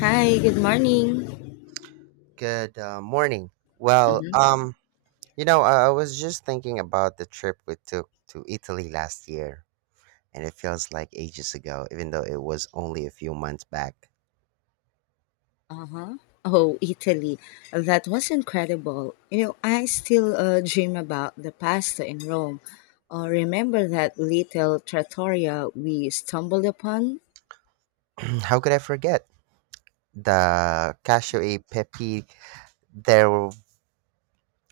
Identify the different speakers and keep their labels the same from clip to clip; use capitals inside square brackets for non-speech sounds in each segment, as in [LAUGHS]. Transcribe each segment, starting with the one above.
Speaker 1: Hi, good morning.
Speaker 2: Good morning. Well,
Speaker 1: Hmm.
Speaker 2: um, I was just thinking about the trip we took to Italy last year, and it feels like ages ago, even though it was only a few months back.
Speaker 1: Uh-huh. Oh, Italy. That was incredible. You know, I still dream about the pasta in Rome. Remember that little trattoria we stumbled upon?
Speaker 2: [CLEARS THROAT] How could I forget? The cashew e pepe, there w-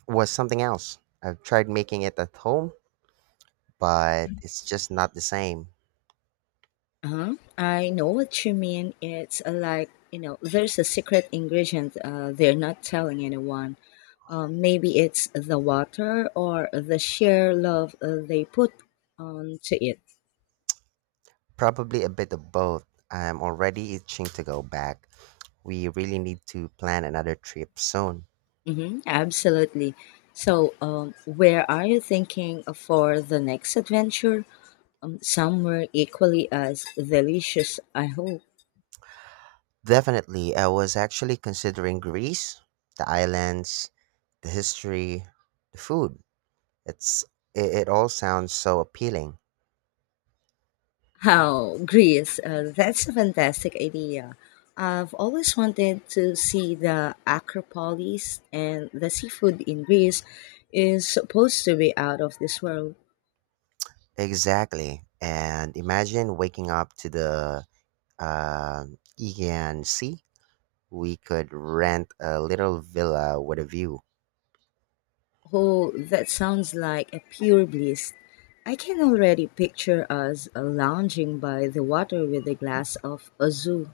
Speaker 2: was something else. I've tried making it at home, but it's just not the same.
Speaker 1: Uh-huh. I know what you mean. It's like, you know, there's a secret ingredient they're not telling anyone. Maybe it's the water or the sheer love they put onto it.
Speaker 2: Probably a bit of both. I'm already itching to go back. We really need to plan another trip soon.
Speaker 1: Hmm, absolutely. So, where are you thinking for the next adventure? Somewhere equally as delicious, I hope.
Speaker 2: Definitely. I was actually considering Greece, the islands, the history, the food. It's it all sounds so appealing.
Speaker 1: Oh, Greece? That's a fantastic idea. I've always wanted to see the Acropolis, and the seafood in Greece is supposed to be out of this world.
Speaker 2: Exactly. And imagine waking up to the uh, Aegean Sea. We could rent a little villa with a view.
Speaker 1: Oh, that sounds like a pure bliss. I can already picture us lounging by the water with a glass of azu.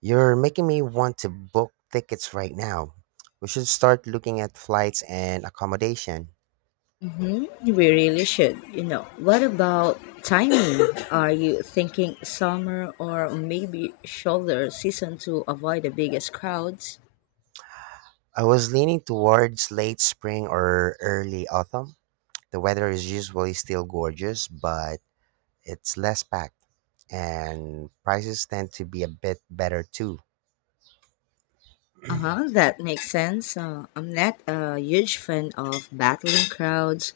Speaker 2: You're making me want to book tickets right now. We should start looking at flights and accommodation.
Speaker 1: Hmm. We really should, you know. What about timing? [COUGHS] Are you thinking summer or maybe shoulder season to avoid the biggest crowds?
Speaker 2: I was leaning towards late spring or early autumn. The weather is usually still gorgeous, but it's less packed, and prices tend to be a bit better too.
Speaker 1: Uh huh,
Speaker 2: [CLEARS THROAT]
Speaker 1: that makes sense. I'm not a huge fan of battling crowds.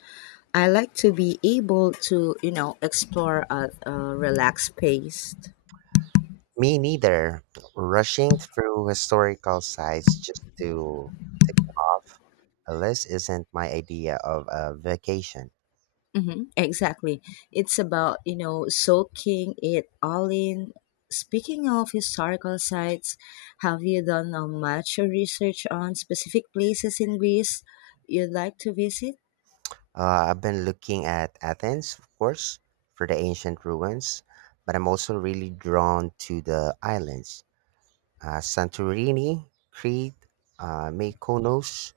Speaker 1: I like to be able to, you know, explore at a relaxed pace.
Speaker 2: Me neither. Rushing through historical sites just to tick them off a list isn't my idea of a vacation.
Speaker 1: Mm-hmm, exactly. It's about, you know, soaking it all in. Speaking of historical sites, have you done much research on specific places in Greece you'd like to visit?
Speaker 2: I've been looking at Athens, of course, for the ancient ruins, but I'm also really drawn to the islands. Santorini, Crete, Mykonos,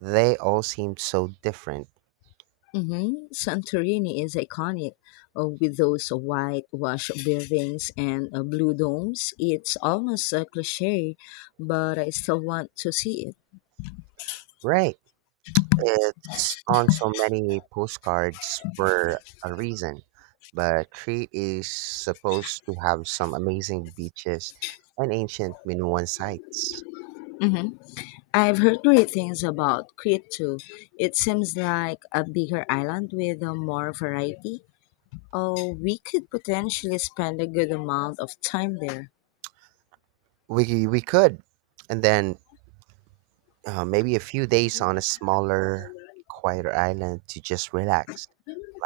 Speaker 2: they all seem so different.
Speaker 1: Mm-hmm. Santorini is iconic with those whitewash buildings and blue domes. It's almost a cliche, but I still want to see it.
Speaker 2: Right. It's on so many postcards for a reason. But Crete is supposed to have some amazing beaches and ancient Minoan sites.
Speaker 1: I've heard great things about Crete too. It seems like a bigger island with a more variety. Oh, we could potentially spend a good amount of time there.
Speaker 2: We could. And then maybe a few days on a smaller, quieter island to just relax,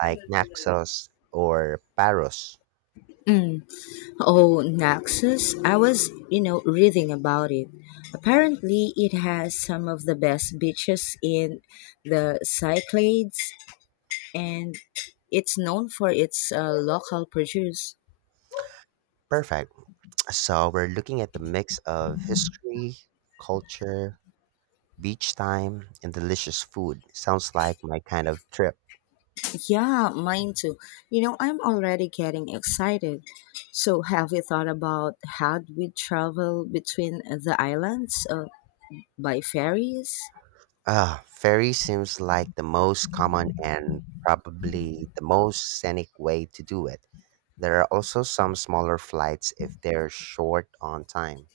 Speaker 2: like Naxos or Paros.
Speaker 1: Mm. Oh, Naxos. I was, you know, reading about it. Apparently, it has some of the best beaches in the Cyclades, and it's known for its local produce.
Speaker 2: Perfect. So we're looking at the mix of history, culture, beach time, and delicious food. Sounds like my kind of trip.
Speaker 1: Yeah, mine too. You know, I'm already getting excited. So, have you thought about how we travel between the islands by ferries?
Speaker 2: Ah, ferry seems like the most common and probably the most scenic way to do it. There are also some smaller flights if they're short on time.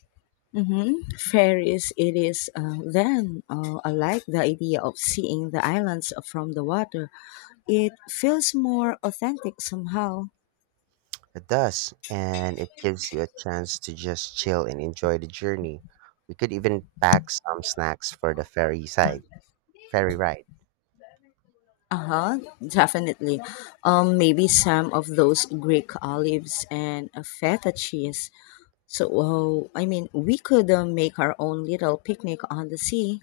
Speaker 1: Mm-hmm. Ferries, it is then. I like the idea of seeing the islands from the water. It feels more authentic somehow.
Speaker 2: It does, and it gives you a chance to just chill and enjoy the journey. We could even pack some snacks for the ferry ride.
Speaker 1: Uh huh, definitely. Maybe some of those Greek olives and feta cheese. So, well, I mean, we could make our own little picnic on the sea.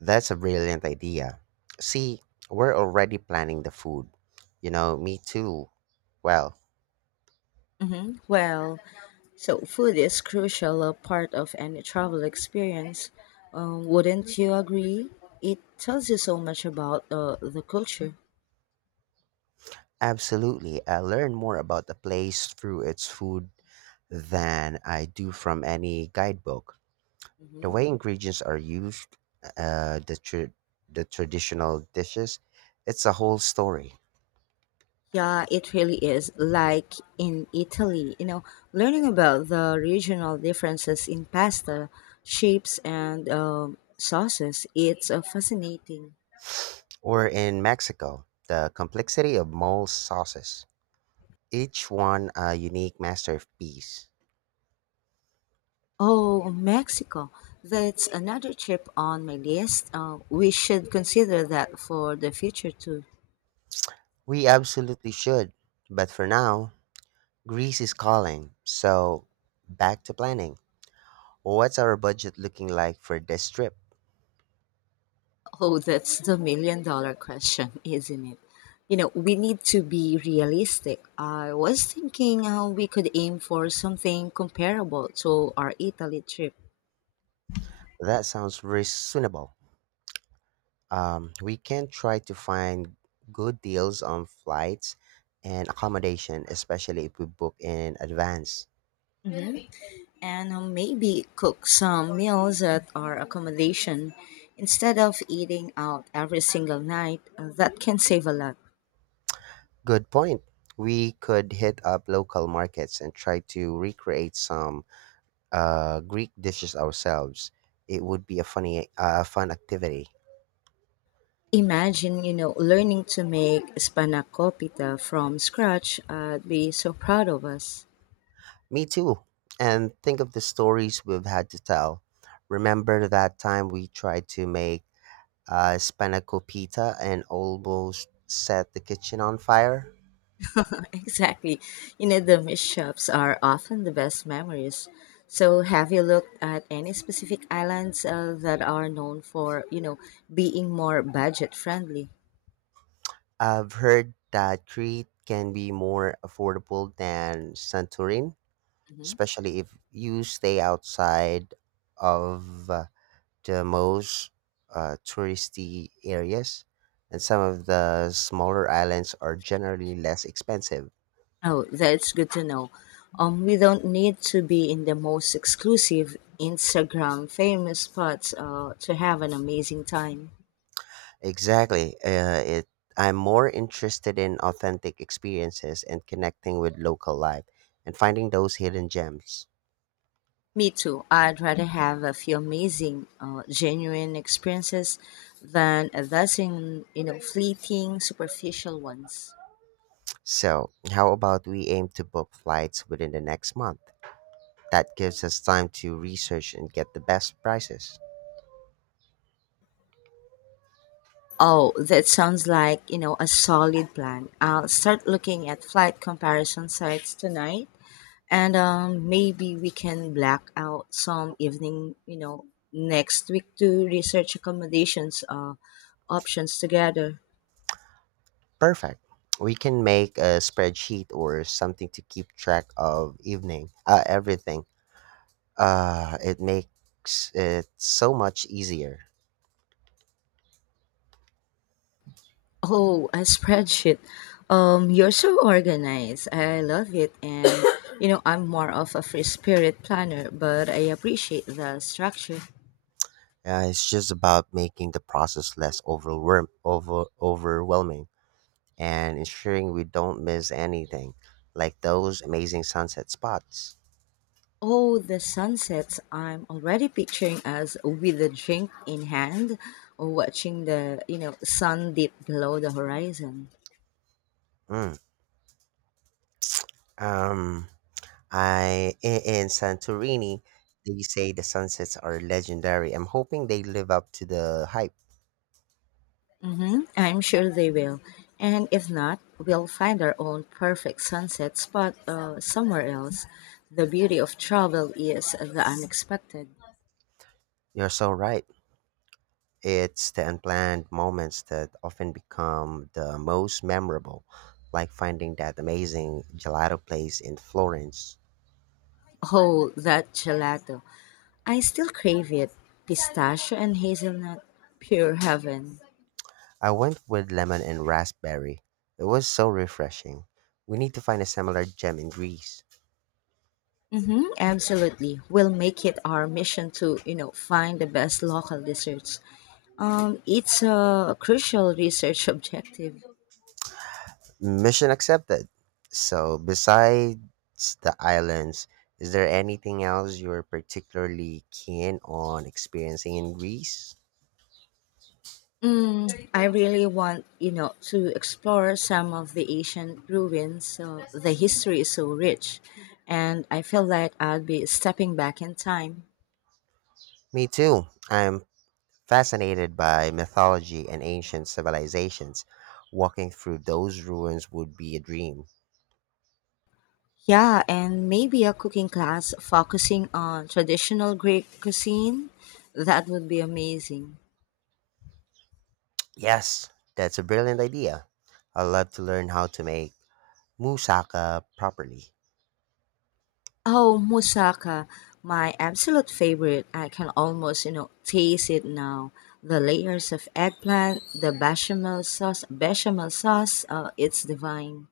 Speaker 2: That's a brilliant idea. See, we're already planning the food. You know, me too. Well,
Speaker 1: Hmm. Well, so food is crucial a part of any travel experience. Wouldn't you agree? It tells you so much about the culture.
Speaker 2: absolutely. I learn more about the place through its food than I do from any guidebook. The
Speaker 1: Hmm.
Speaker 2: way ingredients are used, uh, the tr, the traditional dishes, it's a whole story.
Speaker 1: Yeah, it really is. Like in Italy, you know, learning about the regional differences in pasta shapes and sauces, it's fascinating.
Speaker 2: [SIGHS] Or in Mexico, the complexity of mole sauces, each one a unique masterpiece.
Speaker 1: Oh, Mexico. That's another trip on my list. We should consider that for the future too.
Speaker 2: We absolutely should. But for now, Greece is calling. So, back to planning. What's our budget looking like for this trip?
Speaker 1: Oh, that's the million dollar question, [LAUGHS] isn't it? You know, we need to be realistic. I was thinking we could aim for something comparable to our Italy trip
Speaker 2: That sounds reasonable. We can try to find good deals on flights and accommodation, especially if we book in advance.
Speaker 1: and maybe cook some meals at our accommodation instead of eating out every single night. That can save a lot.
Speaker 2: Good point. We could hit up local markets and try to recreate some Greek dishes ourselves. It would be a fun activity.
Speaker 1: Imagine, you know, learning to make spanakopita from scratch. I'd be so proud of us.
Speaker 2: Me too. And think of the stories we've had to tell. Remember that time we tried to make spanakopita and almost set the kitchen on fire?
Speaker 1: [LAUGHS] Exactly. You know, the mishaps are often the best memories. So, have you looked at any specific islands that are known for, you know, being more budget friendly?
Speaker 2: I've heard that Crete can be more affordable than Santorin,
Speaker 1: Mhm.
Speaker 2: especially if you stay outside of the most touristy areas. And some of the smaller islands are generally less expensive.
Speaker 1: Oh, that's good to know. We don't need to be in the most exclusive Instagram famous spots to have an amazing time.
Speaker 2: Exactly. I'm more interested in authentic experiences and connecting with local life and finding those hidden gems.
Speaker 1: Me too. I'd rather have a few amazing, genuine experiences than a dozen, you know, fleeting, superficial ones.
Speaker 2: So, how about we aim to book flights within the next month? That gives us time to research and get the best prices.
Speaker 1: Oh, that sounds like, you know, a solid plan. I'll start looking at flight comparison sites tonight and maybe we can black out some evening, you know, next week to research accommodations options together.
Speaker 2: Perfect. We can make a spreadsheet or something to keep track of everything. It makes it so much easier.
Speaker 1: Oh, a spreadsheet. You're so organized. I love it. And, you know, I'm more of a free spirit planner, but I appreciate the structure.
Speaker 2: It's just about making the process less overwhelming and ensuring we don't miss anything, like those amazing sunset spots.
Speaker 1: Oh, the sunsets. I'm already picturing us with a drink in hand, watching the, you know, sun dip below the horizon.
Speaker 2: Mm, Um, I In Santorini, they say the sunsets are legendary. I'm hoping they live up to the hype.
Speaker 1: Mm-hmm. I'm sure they will. And if not, we'll find our own perfect sunset spot somewhere else. The beauty of travel is the unexpected.
Speaker 2: You're so right. It's the unplanned moments that often become the most memorable, like finding that amazing gelato place in Florence.
Speaker 1: Oh, that gelato. I still crave it. Pistachio and hazelnut, pure heaven.
Speaker 2: I went with lemon and raspberry. It was so refreshing. We need to find a similar gem in Greece.
Speaker 1: Mm-hmm, absolutely. We'll make it our mission to, you know, find the best local desserts. It's a crucial research [LAUGHS] objective.
Speaker 2: Mission accepted. So, besides the islands, is there anything else you're particularly keen on experiencing in Greece?
Speaker 1: Mm, I really want, you know, to explore some of the ancient ruins. The history is so rich, and I feel like I'll be stepping back in time.
Speaker 2: Me too. I'm Fascinated by mythology and ancient civilizations, walking through those ruins would be a dream.
Speaker 1: Yeah, and maybe a cooking class focusing on traditional Greek cuisine. That would be amazing.
Speaker 2: Yes, that's a brilliant idea. I'd love to learn how to make moussaka properly.
Speaker 1: Oh, moussaka, my absolute favorite. I can almost, you know, taste it now. The layers of eggplant, the bechamel sauce, it's divine.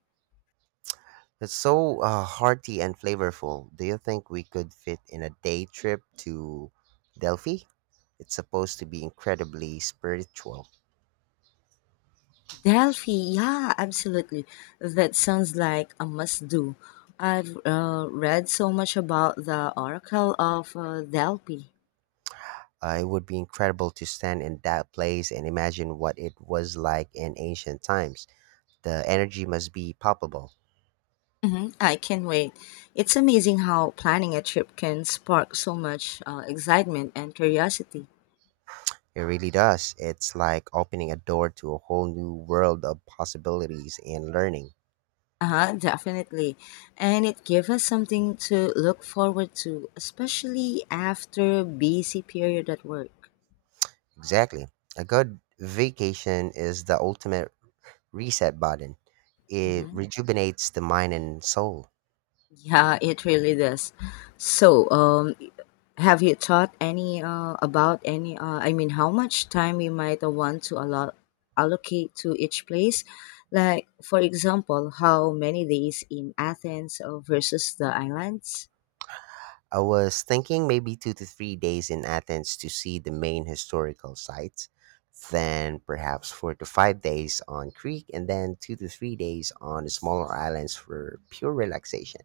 Speaker 2: It's so hearty and flavorful. Do you think we could fit in a day trip to Delphi? It's supposed to be incredibly spiritual.
Speaker 1: Delphi, yeah, absolutely. That sounds like a must do. I've read so much about the Oracle of Delphi.
Speaker 2: It would be incredible to stand in that place and imagine what it was like in ancient times. The energy must be palpable.
Speaker 1: Mhm, I can wait. It's amazing how planning a trip can spark so much excitement and curiosity.
Speaker 2: It really does. It's like opening a door to a whole new world of possibilities and learning.
Speaker 1: Uh-huh, definitely. And it gives us something to look forward to, especially after a busy period at work.
Speaker 2: Exactly. A good vacation is the ultimate reset button. It
Speaker 1: Hmm.
Speaker 2: rejuvenates the mind and soul.
Speaker 1: Yeah, it really does. So, have you thought any? I mean, how much time you might want to allocate to each place? Like, for example, how many days in Athens versus the islands?
Speaker 2: I was thinking maybe 2 to 3 days in Athens to see the main historical sites, then perhaps 4 to 5 days on Crete, and then 2 to 3 days on the smaller islands for pure relaxation.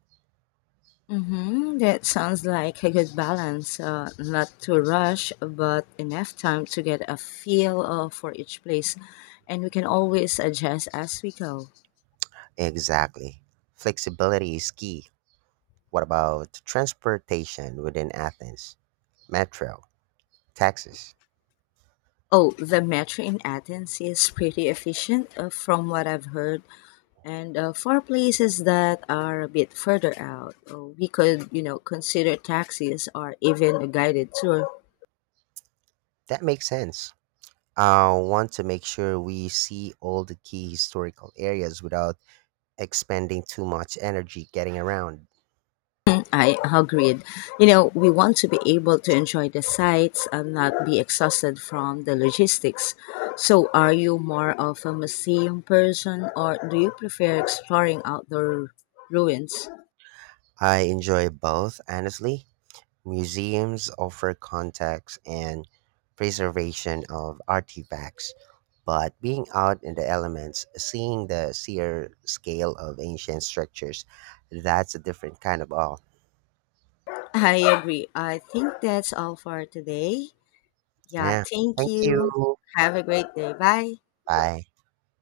Speaker 1: Mm-hmm. That sounds like a good balance. Not too rush, but enough time to get a feel for each place. And we can always adjust as we go.
Speaker 2: Exactly. Flexibility is key. What about transportation within Athens? Metro, taxis.
Speaker 1: Oh, the metro in Athens is pretty efficient from what I've heard. And for places that are a bit further out, we could, you know, consider taxis or even a guided tour.
Speaker 2: That makes sense. I want to make sure we see all the key historical areas without expending too much energy getting around.
Speaker 1: [CLEARS THROAT] I agreed. You know, we want to be able to enjoy the sights and not be exhausted from the logistics. So, are you more of a museum person or do you prefer exploring outdoor ruins?
Speaker 2: I enjoy both, honestly. Museums offer contacts and preservation of artifacts, but being out in the elements, seeing the sheer scale of ancient structures, that's a different kind of awe.
Speaker 1: I agree. I think that's all for today. Yeah,
Speaker 2: Yeah.
Speaker 1: thank
Speaker 2: Thank
Speaker 1: you.
Speaker 2: you.
Speaker 1: Have a great day. Bye.
Speaker 2: Bye.